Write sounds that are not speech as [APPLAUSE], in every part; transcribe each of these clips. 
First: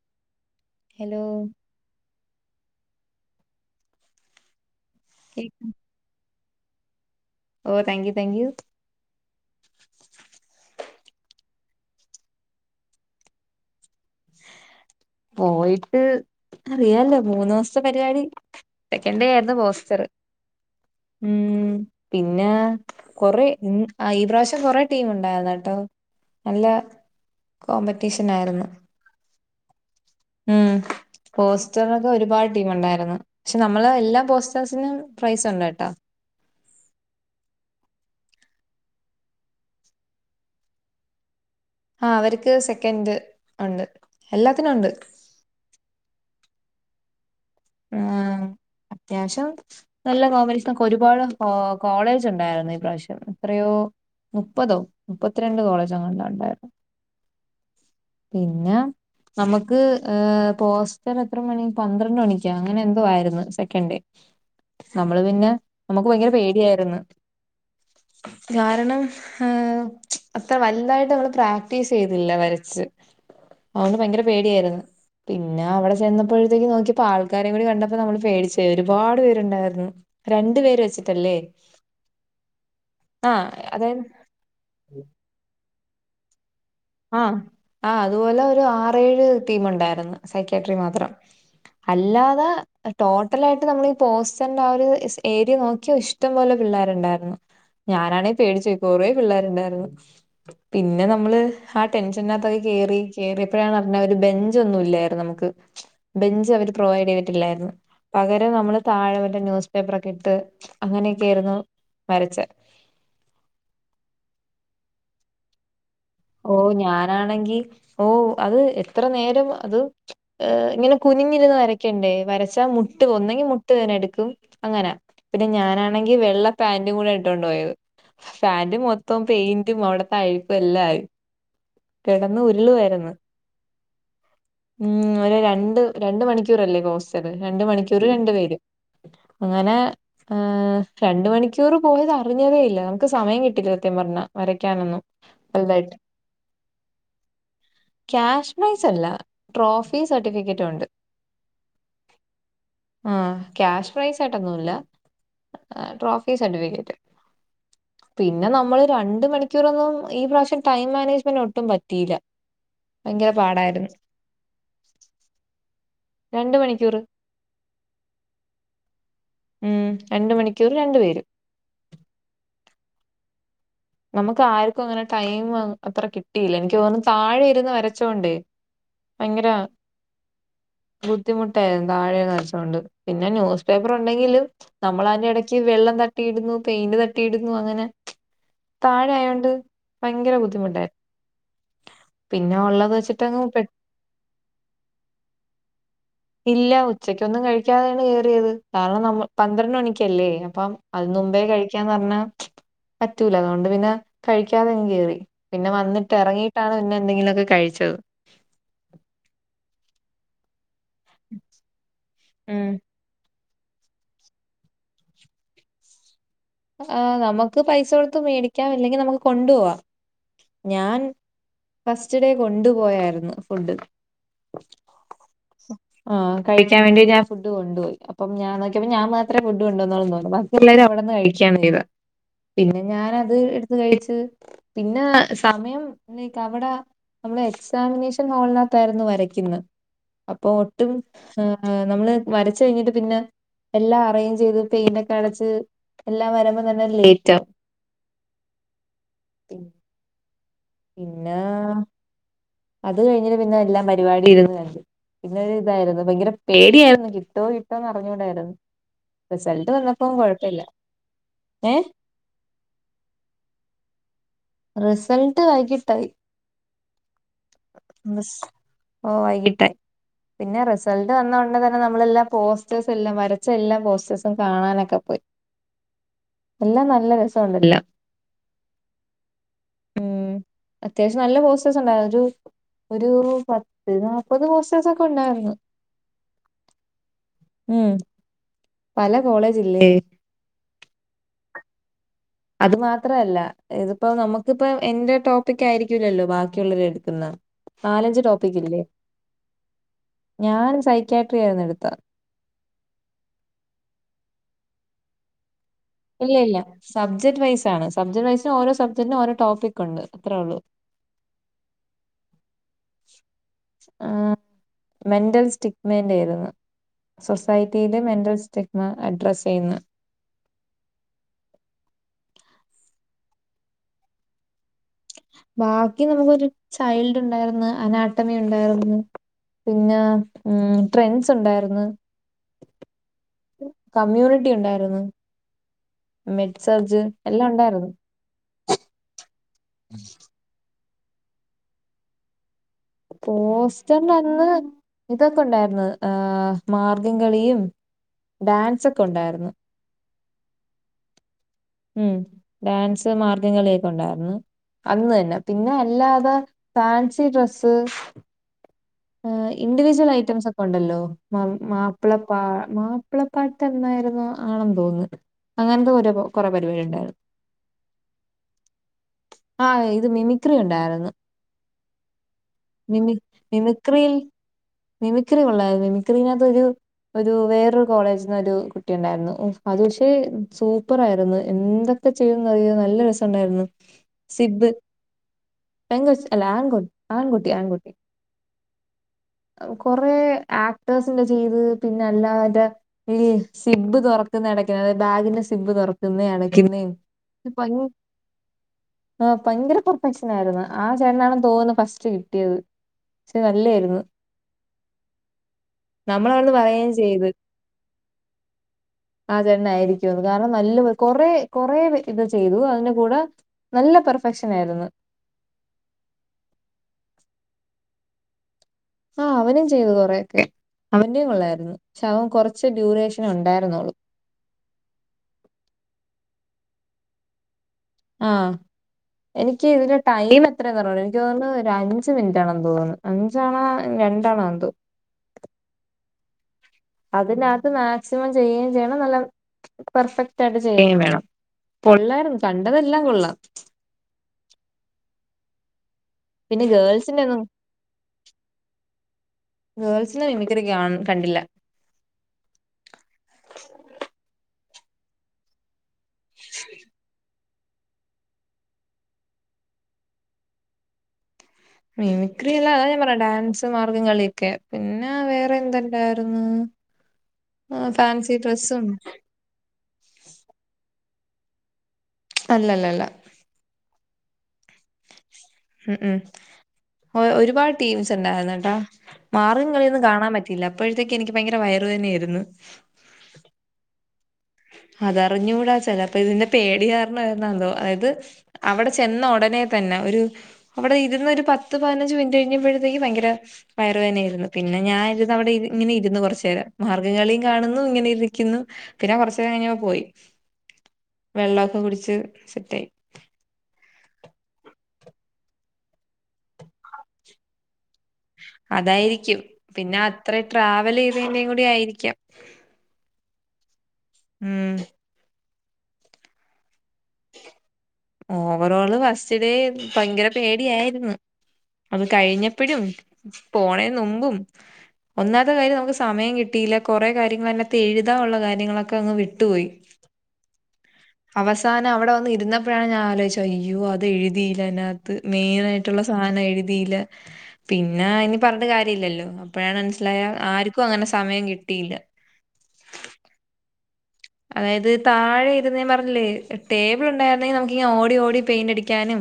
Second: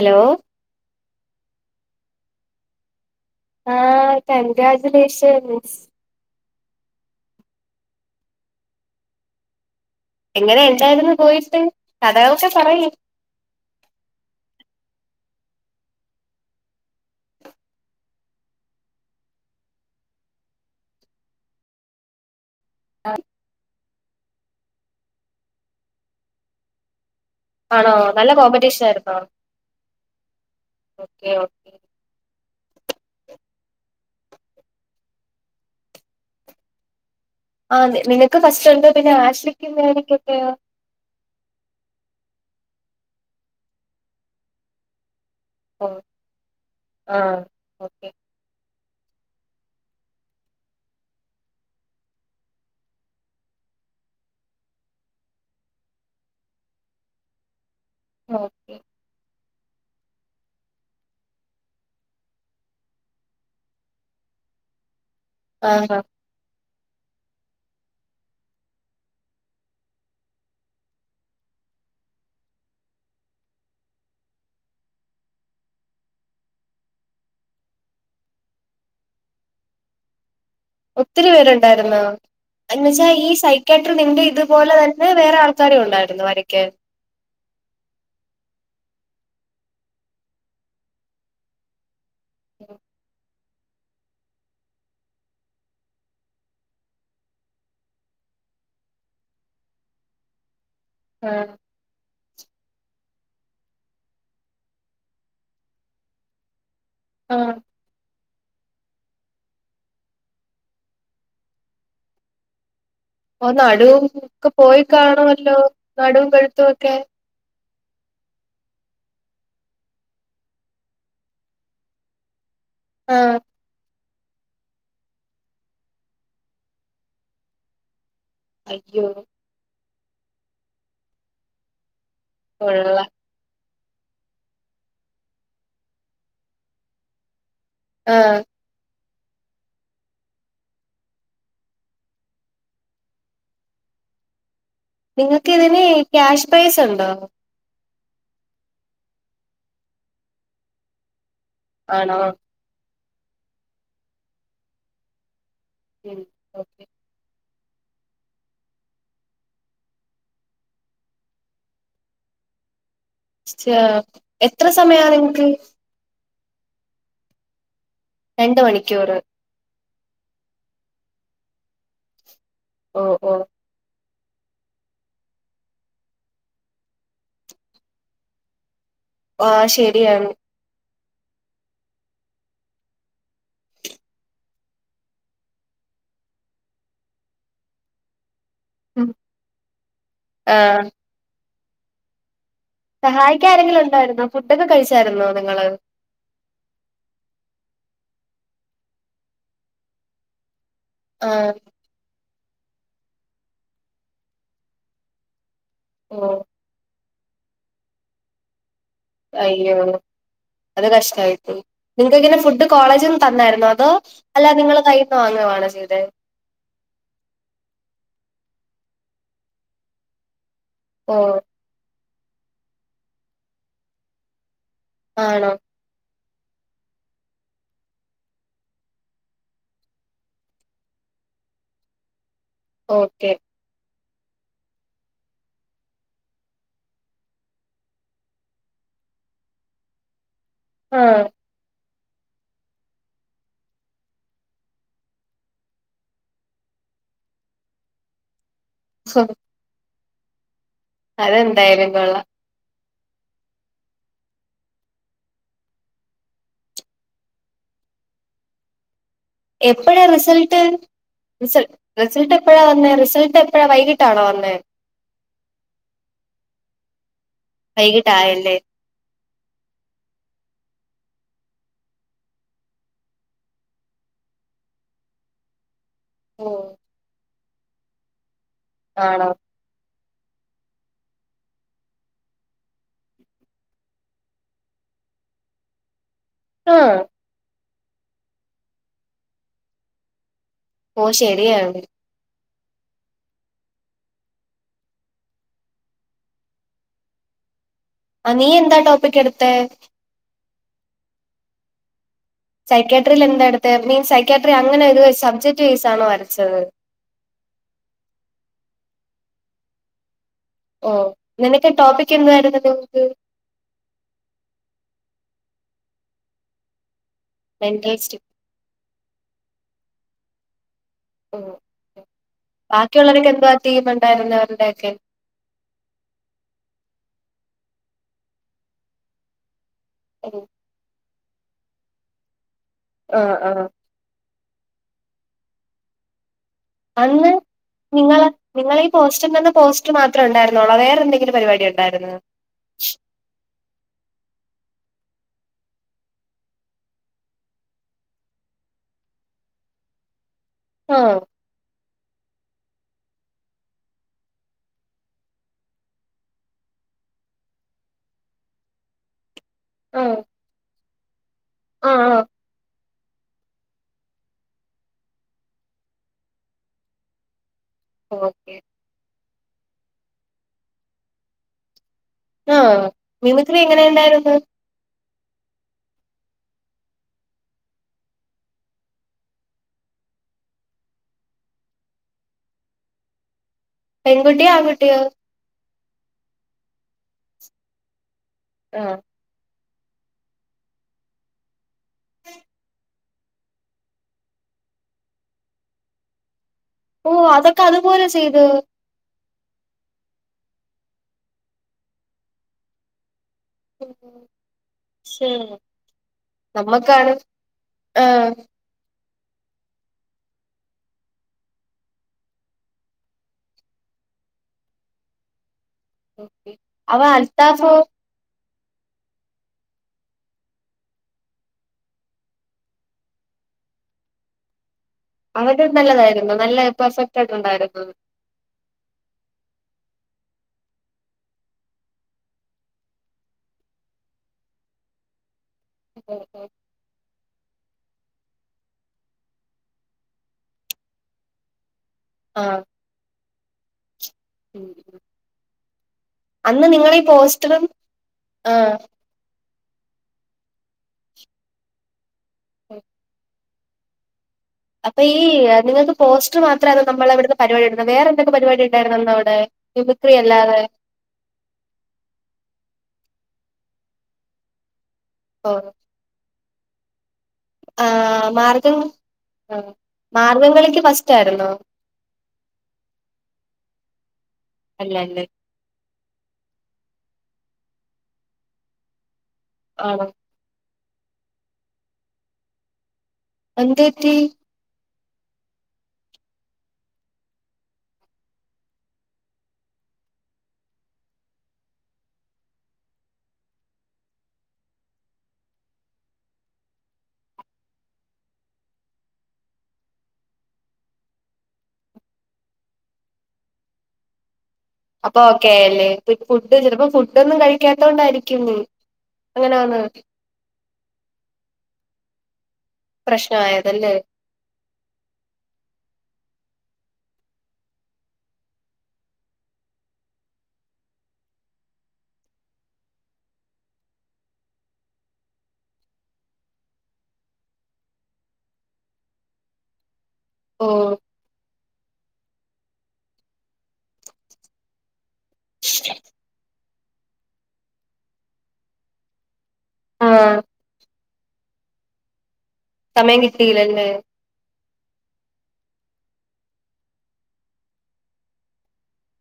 Hello hello ആഹ കേക്ക് congratulations. ഓ താങ്ക് യു താങ്ക് യു എങ്ങനെ ഉണ്ടായിരുന്നു പോയിട്ട് കഥകളെക്കെ പറയ് പോയിട്ട് അറിയാലോ മൂന്ന് ദിവസത്തെ പരിപാടി സെക്കൻഡ് ഡേ ആയിരുന് പോസ്റ്ററ് ഉം പിന്നെ കൊറ ഈ പ്രാവശ്യം കൊറെ ടീമ ഉണ്ടായന്ന കേട്ടോ നല്ല കോമ്പറ്റീഷൻ ആയിരുന്നു. ചർന്നോ? ഉം പോസ്റ്റ് ഓക്കെ സ്റ്ററിനൊക്കെ ഒരുപാട് ടീം ഉണ്ടായിരുന്നു പക്ഷെ നമ്മള് എല്ലാ പോസ്റ്റേഴ്സിനും പ്രൈസ് ഉണ്ട്ട്ടോ ആ നിനക്ക് ഫസ്റ്റ് ഉണ്ട് പിന്നെ ആഷക്കും മേരിക്കൊക്കെയോ ആഹ് അവർക്ക് സെക്കൻഡ് ഒണ്ട്, എല്ലാത്തിനും ഒണ്ട്. ഓ ആഹ് ആ അത്യാവശ്യം നല്ല കോമ്പറ്റീഷനൊക്കെ ഒര്പാട് ഓഹ് കോളേജുണ്ടായ്ര്ന്നു ഈ പ്രാവശ്യം എത്രയോ മുപ്പതോ മുപ്പത്തിരണ്ട് കോളേജ് എങ്ങേണ്ടോ ഉണ്ടായിരുന്നു. പിന്നെ ഓക്കെ നമ്മക്ക് ഏഹ് പോസ്റ്ററ് എത്ര മണി പന്ത്രണ്ട് മണിക്കോ അങ്ങെനെ എന്തോ ആയിര്ന്ന് സെക്കൻ ഡേ നമ്മള് പിന്നെ ആഹാ നമുക്ക് ഭയങ്കര പേടിയായിരുന്നു കാരണം ഹേ അത്ര വലുതായിട്ട് നമ്മള് പ്രാക്ടീസ് ചെയ്തില്ല വരച്ച് അവന് ഭയങ്കര പേടിയായിരുന്നു പിന്നെ അവടെ ചെന്നപ്പോഴത്തേക്ക് നോക്കിപ്പോ ആൾക്കാരെ കൂടി കണ്ടപ്പോ നമ്മള് പേടിച്ചേ ഒരുപാട് പേരുണ്ടായിരുന്നു രണ്ട് പേര് ഒത്തിരി വെച്ചിട്ടല്ലേ പേരുണ്ടായിരുന്നോ എന്നുവെച്ചാ ഈ ആഹ് സൈക്കാട്രി അതായത് നിന്റെ ഇതുപോലെ തന്നെ എ വേറെ ആൾക്കാരുണ്ടായിരുന്നൊ വരയ്ക്കാൻ ആഹ് ആഹ് അത്പോലെ ഒര് ആറേഴ് ടീം ഉണ്ടായിര്ന്നു സൈക്കട്രി മാത്രം അല്ലാതെ ടോട്ടലായിട്ട് നമ്മളീ പോസ്റ്റർന്റെ ആ ഒര് എസ് ഏരിയ നോക്കി പഷ് ടം പോലെ പിള്ളേര്ണ്ടായ്ര്ന്നു ഞാനാണേ പേടിച്ചോയ് കൊറേ പിള്ളേര്ണ്ടായ്ര്ന്നു പിന്നെ ആ നമ്മള് ആ ടെൻഷനകത്തൊക്കെ കേറി കേറേപ്പഴാണ് അറിഞ്ഞ ഒരു ബെഞ്ചൊന്നും ഒന്നും ഇല്ലായിരുന്നു നമുക്ക് ബെഞ്ച് അവര് പ്രൊവൈഡ് ആ ചെയ്തിട്ടില്ലായിരുന്നു പകരം നമ്മള് താഴെ മറ്റേ ന്യൂസ് പേപ്പറൊക്കെട്ട് അങ്ങനെയൊക്കയാരുന്നു വരച്ച ഓഹ് നടൂം ഒക്കെ പോയ് കാണുവല്ലോ ഓഹ് ഞാനാണെങ്കി ഓ അത് എത്ര നേരം അത് ഇങ്ങനെ കുനിഞ്ഞിരുന്ന് വരക്കണ്ടേ വരച്ചാ മു മുട്ട് ആ ഒന്നെങ്കി മുട്ട് വേദന എടുക്കും അങ്ങനാ പിന്നെ ഞാനാണെങ്കി വെള്ള പാന്റും കൂടെ ഇട്ടൊണ്ട് പോയത് പാന്റ് അയ്യോ മൊത്തം പെയിന്റും അവ്ട്ത്തെ അഴുക്കും എല്ലാ ആയി കെടന്ന് കൊള്ളാം ഉരുളുവായിരുന്നു ഉം ഒര് രണ്ട് രണ്ട് മണിക്കൂറല്ലേ പോസ്റ്ററ് രണ്ട് മണിക്കൂറ് ആ രണ്ട് പേര് ഇങ്ങനെ ആ രണ്ട് മണിക്കൂർ പോയത് അറിഞ്ഞതേ ഇല്ല നമുക്ക് സമയം കിട്ടില്ല സത്യം പറഞ്ഞ വരയ്ക്കാനൊന്നും നിങ്ങക്ക് ഇതിന് വലുതായിട്ട് ക്യാഷ് പ്രൈസ് ഉണ്ടോ ക്യാഷ് പ്രൈസല്ല ട്രോഫീ സർട്ടിഫിക്കെറ്റുണ്ട് ആണോ ആഹ് ക്യാഷ് പ്രൈസായിട്ടൊന്നുല്ല ഉം, ട്രോഫി സർട്ടിഫിക്കറ്റ് പിന്നെ നമ്മൾ രണ്ട മണിക്കൂറൊന്നും ഈ പ്രാവശ്യം ടൈം മാനേജ്മെന്റ് ഒട്ടും പറ്റീല്ല ച്ചാ എത്ര സമയാ നിങ്ങൾക്ക്. രണ്ട് മണിക്കൂറ് രണ്ട് മണിക്കൂറ് ഉം രണ്ട് മണിക്കൂറ് രണ്ടു പേര് ഓ ഓ നമ്ക്കാര്ക്കും അങ്ങെനെ ടൈമ് അത്ര കിട്ടിയില്ല എനിക്ക് തോന്നുന്നു താഴെ ഇര്ന്ന് വരച്ചോണ്ടേ ഭയങ്കര ആ ശരിയാണ് ബുദ്ധിമുട്ടായിരുന്നു താഴെ [UNINTELLIGIBLE] പിന്നെ ന്യൂസ് പേപ്പർ ഉണ്ടെങ്കിലും നമ്മളാന്റെടക്ക് വെള്ളം തട്ടിയിടുന്നു പെയിന്റ് തട്ടിയിടുന്നു അങ്ങനെ ഉം. താഴെ ആയൊണ്ട് ഭയങ്കര ആ ബുദ്ധിമുട്ടായി പിന്നെ ഉള്ളത് വെച്ചിട്ടങ്ങ് പെ സഹായിക്കാരെങ്കിലും ഉണ്ടായിരുന്നോ ഫുഡൊക്കെ കഴിച്ചായിരുന്നോ നിങ്ങള് ഇല്ലാ ഉച്ചക്കൊന്നും കഴിക്കാതേണ് കേറ്യേത് കാരണം നമ്മ പന്ത്രണ്ട് മണിക്കല്ലേ അപ്പം അതി ആ മുമ്പേ കഴിക്കാന്ന് പറഞ്ഞാ പറ്റൂല ഗവ ട്ട് പിന്നെ കഴിക്കാതെങ്ങ് കേറി പിന്നെ വന്ന്ട്ട് ഓ എറങ്ങിട്ടാണ് പിന്നെ എന്തെങ്കിലൊക്കെ കഴിച്ചത് അയ്യോ അത് കഷ്ടായിപോയി തെങ്ങെനെ ഫുഡ് ഉം കോളേജ്ന്ന് തന്നായ്ര്ന്നോ അതോ അല്ല നിങ്ങള് കയ്യിന്ന് വാങ്ങവാണോ ചെയ്തേ ആ നമുക്ക് പൈസ കൊടുത്ത് മേടിക്കാം ഇല്ലെങ്കിൽ നമുക്ക് കൊണ്ടോവാം ഞാൻ ഓ ഫസ്റ്റ് ഡേ കൊണ്ടുപോയാര്ന്നു ഫുഡ്ഡ് ആണോ ആ കഴിക്കാൻ വേണ്ടി ഞാൻ ഫുഡ് കൊണ്ടോയി അപ്പം ഞാൻ നോക്കേപ്പൊ ഞാൻ മാത്രേ ഫുഡ് കൊണ്ടന്നൊള്ളു തോന്നുന്നു ബാക്കി എല്ലാരും അവടന്ന് കഴി എനിക്ക് അങ്ങനെ ഇല്ല, പിന്നെ ഞാൻ ഓക്കെ അത് എടുത്ത് കഴിച്ച്. പിന്നെ സമയം വടെ നമ്മള് എക്സാമിനേഷൻ ഹാേൾനകത്തായ്ര്ന്നു വരക്ക്ന്നേ അപ്പോ ഒ ട്ടും ആ നമ്മള് വരച്ച കഴിഞ്ഞിട്ട് പിന്നെ എല്ലാം അറേഞ്ച് ചെയ്തു പെയിന്റൊക്കടച് എല്ലാം വര്മ്പ തന്നെ ലേയ്റ്റാവും സോറി പിന്നെ പിന്നെ അതെന്തായാലും കൊള്ളാം അത് കഴിഞ്ഞിട്ട് പിന്നെ എല്ലാം പരിപാടി ഇര്ന്ന് കണ്ട് പിന്നെ ഇതായിരുന്നു ഭയങ്കര പേടിയായിരുന്നു കിട്ടുവോ കിട്ടുവോ എന്ന് അറിഞ്ഞൂടായിരുന്നു. റിസൾട്ട് എപ്പഴാ വന്നപ്പോ റിസൾട്ട് കുഴപ്പമില്ല റിസ ഏ റിസൾട്ട് എപ്പഴാ വന്നേ റിസൾട്ടെപ്പഴാ വൈകിട്ടാണോ വന്നേ റിസൾട്ട് വൈകിട്ടായി റിസ് വൈകിട്ടായല്ലേ ഓഹ് വൈകിട്ട് പിന്നെ റിസൾട്ട് വന്നുട്നതന്നെ നമ്മളെല്ലാ പോസ്റ്റേഴ്സും എല്ലാം വരച്ച എല്ലാ പോസ്റ്റേഴ്സും കാണാനൊക്കെ പോയി ഓ എല്ലാം നല്ല രസണ്ട് എല്ലാം ആണോ ഉം അത്യാവശ്യം നല്ല പോസ്റ്റേഴ്സ് ഉണ്ടായിരുന്നു ഒരു ഒരു പത്ത് നാപ്പത് പോസ്റ്റേസൊക്കെ ഉണ്ടാര്ന്ന് ആഹ് ഉം പല കോളേജില്ലേ ഓ ശെരിയാണ് അത് മാത്രല്ല ഇതിപ്പോ നമുക്കിപ്പ എന്റെ ടോപ്പികായിരിക്കൂല്ലല്ലോ ബാക്കിയുള്ളവരെടുക്കുന്ന നാലഞ്ച് ആ നീ എന്താ ടോപ്പിക്കില്ലേ, ടോപ്പിക് എടുത്തേ ഞാൻ സൈക്യാട്രി ആയിരുന്നു എടുത്തേ. സൈക്യാട്രിയിൽ എന്താ എടുത്തേ, മീൻസ് സൈക്യാട്രി അങ്ങനെ ഒരു സബ്ജെക്ട്. ബേസിയാണോ? ഇല്ല ഇല്ല സബ്ജക്ട് വൈസ് ആണ് സബ്ജക്ട് വൈസിന് ഓരോ സബ്ജക്റ്റിനും ഓരോടോപ്പിക്കുണ്ട് അത്രേ ഒള്ളൂ ഓ നിനക്ക് ടോപ്പിക് എന്നതായിരുന്നു ടോപ്പിക്ക് ആഹ് മെന്റൽ സ്റ്റിക്മേന്റേയ്ര്ന്നു സൊസൈറ്റിയില് മെന്റൽ സ്റ്റിഗ്മ അഡ്രസെയ്യുന്ന [UNINTELLIGIBLE] ബാക്കിയുള്ളരൊക്കെ എന്തവാറ്റ്യ ഉണ്ടായിരുന്ന അവരുടെൊക്കെ ബാക്കി നമുക്കൊരു ചൈൽഡ് ഉണ്ടായിരുന്നു അനാട്ടമി ഉണ്ടായിരുന്നു പിന്നെ ഉം ട്രെൻസുണ്ടായിരുന്നു. ആഹ് ആഹ് കമ്മ്യൂണിറ്റി ഉണ്ടായിര്ന്നു മെറ്റ്സർജ് അന്ന് എല്ലാം ഉണ്ടായിരുന്നു നിങ്ങള് നിങ്ങളീ ഈ പോസ്റ്റർനിന്ന് പോസ്റ്റർ മാത്രേണ്ടായിരുന്നോള്ളോ വേറെന്തെങ്കിലും പരിപാടി ഒണ്ടായിരുന്നോ പോസ്റ്റർന്റന്ന് ഇതൊക്കെ ഉണ്ടായിരുന്നു ആ മാർഗംകളിയും ഡാൻസൊക്കെ ഉണ്ടായിരുന്നു ആഹ് ഉം ഡാൻസ് മാർഗകളിയൊക്കെ ഉണ്ടായിരുന്നു. അന്ന് തന്നെ പിന്നെ അല്ലാതെ ഫാൻസി ഡ്രസ്സ്. ആഹ് ഇൻഡിവിജ്വൽ ആഹ് ഐറ്റംസ് ഒക്കെ ഒണ്ടല്ലോ മാപ് ആഹ് മാപ്പിളപ്പാ മാ പിളപ്പാട്ടെന്നായിരുന്നു ആണെന്ന് തോന്നുന്ന് അങ്ങൻത്തെ ഓരോ പൊ കുറെ പരിവാടി ഇണ്ടായിരുന്നു. ഓക്കെ ആഹ് ഇത് മിമിക്രി ഉണ്ടാരുന്നു ആഹ് മിമിക്രി എങ്ങനെ മിമിക്രിയിൽ ഉണ്ടായിരുന്നു? മിമിക്രി കൊള്ളായിര്ന്നു മിമിക്രിനക്കത്തൊരു ഒരു വേറൊരു കോളേജ്ന്ന് ഒരു കുട്ടി ഉണ്ടായിരുന്നു അത് പക്ഷെ സൂപ്പറായിരുന്നു എൻന്തൊക് ക്കെ ചെയ്യാൻ കയ്യോ നല്ല രസണ്ടായിരുന്നു. പെൺകുട്ടിയോ ആൺകുട്ടിയോ? പെങ്കാെച്ച് അല്ല ആങ്കുട്ട് ആങ്കുട്ടി ആങ്കുട്ടി ആഹ് കൊറെ ആക്ടേഴ്സിന്റെ ചെയ്ത് പിന്നെ അല്ലാതെ ഈ സിബ്ബ് തുറക്കുന്നെ അടയ്ക്കുന്നെ അതായത് ബാഗിന്റെ സിബ് തുറക്കുന്നേ അടയ്ക്കുന്നേ ഓ അതൊക്കെ അതുപോലെ ചെയ്തു ആഹ് ഭയങ്കര പെർഫെക്ഷൻ ആയിരുന്ന് ആ ചേട്ടനാന്ന് തോന്നുന്ന് ഫസ്റ്റ് കിട്ടിയത് ഇത് നല്ലേര്ന്നു ശോ നമ്മളവിടുന്ന് പറയുകയും നമ്മക്കാണ് ചെയ്ത് ആഹ് അതെന്നെ ആയിരിക്കുംഅത് കാരണം നല്ല കൊറെ കൊറെ ഇത് ചെയ്തു അതിന്റെ കൂടെ നല്ല പെർഫെക്ഷൻ ആയിരുന്ന് അവ അൽത്താഫോ? ആഹ് അവനും ചെയ്തു കൊറേയൊക്കെ അവന്റെയും കൊള്ളായിരുന്നു പക്ഷെ അവൻ കുറച്ച് ഡ്യൂറേഷൻ ഉണ്ടായിരുന്നൊള്ളു അവര്ടെ നല്ലതായിരുന്നു നല്ല പെർഫെക്റ്റായിട്ടുണ്ടായിരുന്നു ആഹ് എനിക്ക് ഇതില് ടൈം എത്രേന്ന് അറിഞ്ഞൂടാ എനിക്ക് തോന്നുന്നു ഒരഞ്ച് മിനിറ്റാണെന്ന് തോന്നുന്ന് അഞ്ചാണോ എ രണ്ടാണോ എന്തോ ഓ ഓ അതിനകത്ത് മാക്സിമം ചെയ്യേം ചെയ്യണം നല്ല പെർഫെക്റ്റായിട്ട് ചെയ്യേം വേണം കൊള്ളായിരുന്നു ആഹ് കണ്ടതെല്ലാം കൊള്ളാം പിന്നെ അന്ന് നിങ്ങളീ ഗേൾസിന്റെ ഒന്നും പോസ്റ്ററും ആഹ് ഗേൾസിന്റെ മിമിക്രി കാൺ കണ്ടില്ല [UNINTELLIGIBLE] അപ്പൊ ഈ നിങ്ങൾക്ക് പോസ്റ്റ്റ് മാത്രാനോ നമ്മളെവിട്ന്ന് പരിവാടിടന്ന് വേറെന്തൊക്കെ പരിപാടി ഉണ്ടായിരുന്നു അന്നവിടെ മിമിക്രി അല്ലാതെ. മിമിക്രി അല്ല അതാ ഞാൻ പറഞ്ഞെ ഡാൻസ് മാർഗം കളിയൊക്കെ ഓ ആരുന്ന് ആഹ് ഫാൻസി മാർഗം ഡ്രസ്സും ആഹ് മാർഗംകളിക്ക് ഫസ്റ്റ് ആയിരുന്നോ തല്ലല്ലല്ല അല്ലാല്ലെ ഉം ഉം ഓ ഒരുപാട് ടീംസ് ഇണ്ടായിരുന്നുട്ടോ മാർഗംകളിയൊന്നും ആണോ കാണാൻ പ ഇല്ല അപ്പോഴത്തേക്ക് എനിക്ക് ഭയങ്കര വയറു വേദനായിരുന്ന്. എന്തോറ്റി അതറിഞ്ഞ് കൂടാ ചെലപ്പ ഇതിന്റെ പേടി കാരണം ആരുന്നോന്തോ ആയത് അവ്ട ചെന്ന ഒടനെ തന്നെ ഒരു അവിടെ ഇരുന്ന് ഒരു പത്ത് പതിനഞ്ച് മിനിറ്റ് കഴിഞ്ഞമ്പഴത്തേക്ക് ഭയങ്കര വയറുവേനേയിരുന്നു പിന്നെ ഞാന് ഇരുന്ന് അവിടെ ഇരു ഇങ്ങനെ ഇരുന്നു കുറച്ചേരം മാർഗം കളിയും കാണുന്നു ഇങ്ങനെ ഇരിക്കുന്നു പിന്നെ കൊറച്ചേരം കെയിഞ്ഞപ്പോ പോയി വെള്ളൊക്കെ കുടിച്ച് സെറ്റായി അപ്പൊ ഓക്കേയായല്ലേ [UNINTELLIGIBLE] ഫുഡ് ചിലപ്പോ ഫുഡൊന്നും കഴിക്കാത്തകൊണ്ടായിരി അതായിരിക്കും പിന്നെ അത്ര ട്രാവലെയ്തയ്ന്റെയും കൂടി ആയിരിക്കാം പ്രശ്നായതല്ലേ? ഉം ഓവറോള് ഫസ്റ്റിലേ ഭയങ്കര പേടിയായിരുന്നു അത് കഴിഞ്ഞപ്പഴും പോണേന് നുൻപും ഒന്നാത്തെ കാര്യം നമുക്ക് സമയം കിട്ടിയില്ല കൊറേ കാര്യങ്ങള് അതിനകത്ത് എഴുതാനുള്ള കാര്യങ്ങളൊക്കെ അങ്ങ് വിട്ടുപോയി. ഓ അവസ് ഞാനവടെ വന്ന് ഇര്ന്നപ്പഴാണ് ഞാആലോയ്ച്ചു അയ്യോ അത് എഴ്തിയില്ല ഐനകത്ത് മെയ്നാ ആയിട്ട്. മറ്റുള്ള സായനം എഴ്തിയില പിന്നെ ഇഞ്ഞ് പറ്ഞ്ഞ്ട്ട് കാര്യല്ലല്ലോ ഇപ്പഴാണ് ആ മൻസ്സിലായോ ആര്ക്കും അങ്ങനെ സമയം കിട്ടിയില്ല സമയം കിട്ടീല്ലല്ലേ അതായത് താഴെ ഇരുന്നേ ഞാൻ പറഞ്ഞില്ലേ ടേബിൾ ഉണ്ടായിരുന്നെങ്കിൽ നമുക്കിങ്ങനെ ഓടി ഓടി പെയിന്റ് അടിക്കാനും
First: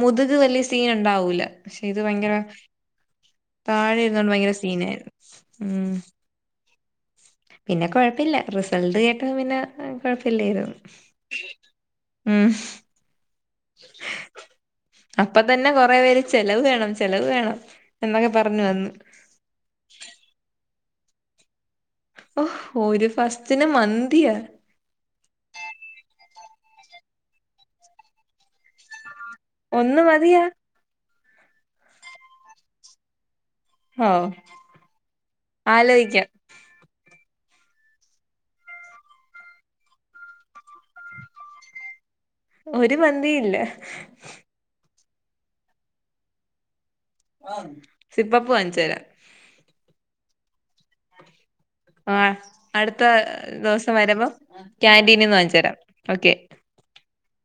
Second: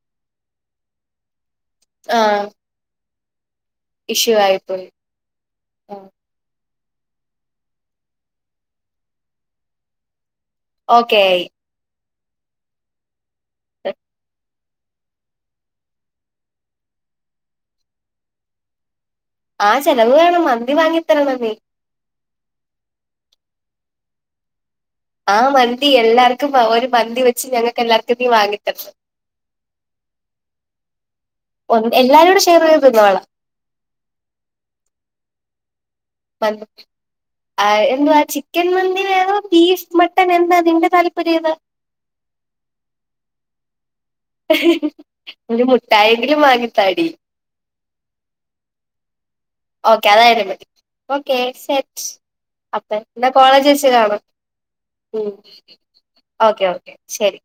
മുതുക് വെല്യ സീന് ഇണ്ടാവൂല പക്ഷെ ഇത് ആ ഭയങ്കര താഴെ ഇരുന്നൊണ്ട് ഇഷ്യൂ ഭയങ്കര ആയിപ്പോയി സീനായിരുന്നു ഉം. പിന്നെ കാെഴപ്പില്ല റിസൾട് കേട്ടപ്പോ പിന്നെ ഏഹ് കാെഴപ്പില്ലേര്ന്നു ഓക്കെ ആയി ഉം [UNINTELLIGIBLE] അപ്പത്തന്നെ കൊറെ പേര് ചെലവ് വേണം ചെലവ് വേണം എന്നൊക്കെ പറഞ്ഞു വന്ന് ആഹ് ചെലവ് വേണം മന്തി വാങ്ങിത്തരണം നീ ഓ ഒരു ഫസ്റ്റന് മന്തിയാേ ആഹ് മന്തി എല്ലാർക്കും വൊ ഒരു മന്തി വെച്ച് ഞങ്ങക്കെല്ലാർക്കും നീ വാങ്ങിതെര്ണം ഒന്നുമതിയാ ഒ അങ്ങൻ എല്ലാരുംകൂടെ ഷെയർ ചെയ്ത് തിന്നോള്ളാ ഹോ ആലോയിക്കാം [UNINTELLIGIBLE] ആഹ് എന്തുവാ ചിക്കൻ മന്തി വേണോ ബീഫ് മട്ടൻ എന്താ നിന്റെ താല്പര്യം ഏതാ ഒരു മന്തിയില്ല [UNINTELLIGIBLE] ഒരു മുട്ടായെങ്കിലും വാങ്ങിത്താടി [UNINTELLIGIBLE] സിപ് അപ്പ്‌ വാങ്ങിച്ച് തരാം ഓക്കെ അതായാലും മതി ഓക്കെ സെറ്റ്. ആഹ് അപ്പ അടുത്ത [UNINTELLIGIBLE] കോളേജിൽ വെച്ച് ദിവസം കാണും വരുമ്പം ഉം ക്യാന്റീനിന്ന് വാങ്ങിച്ചു തരാം [UNINTELLIGIBLE] ഓക്കെ ഓക്കെ ശരി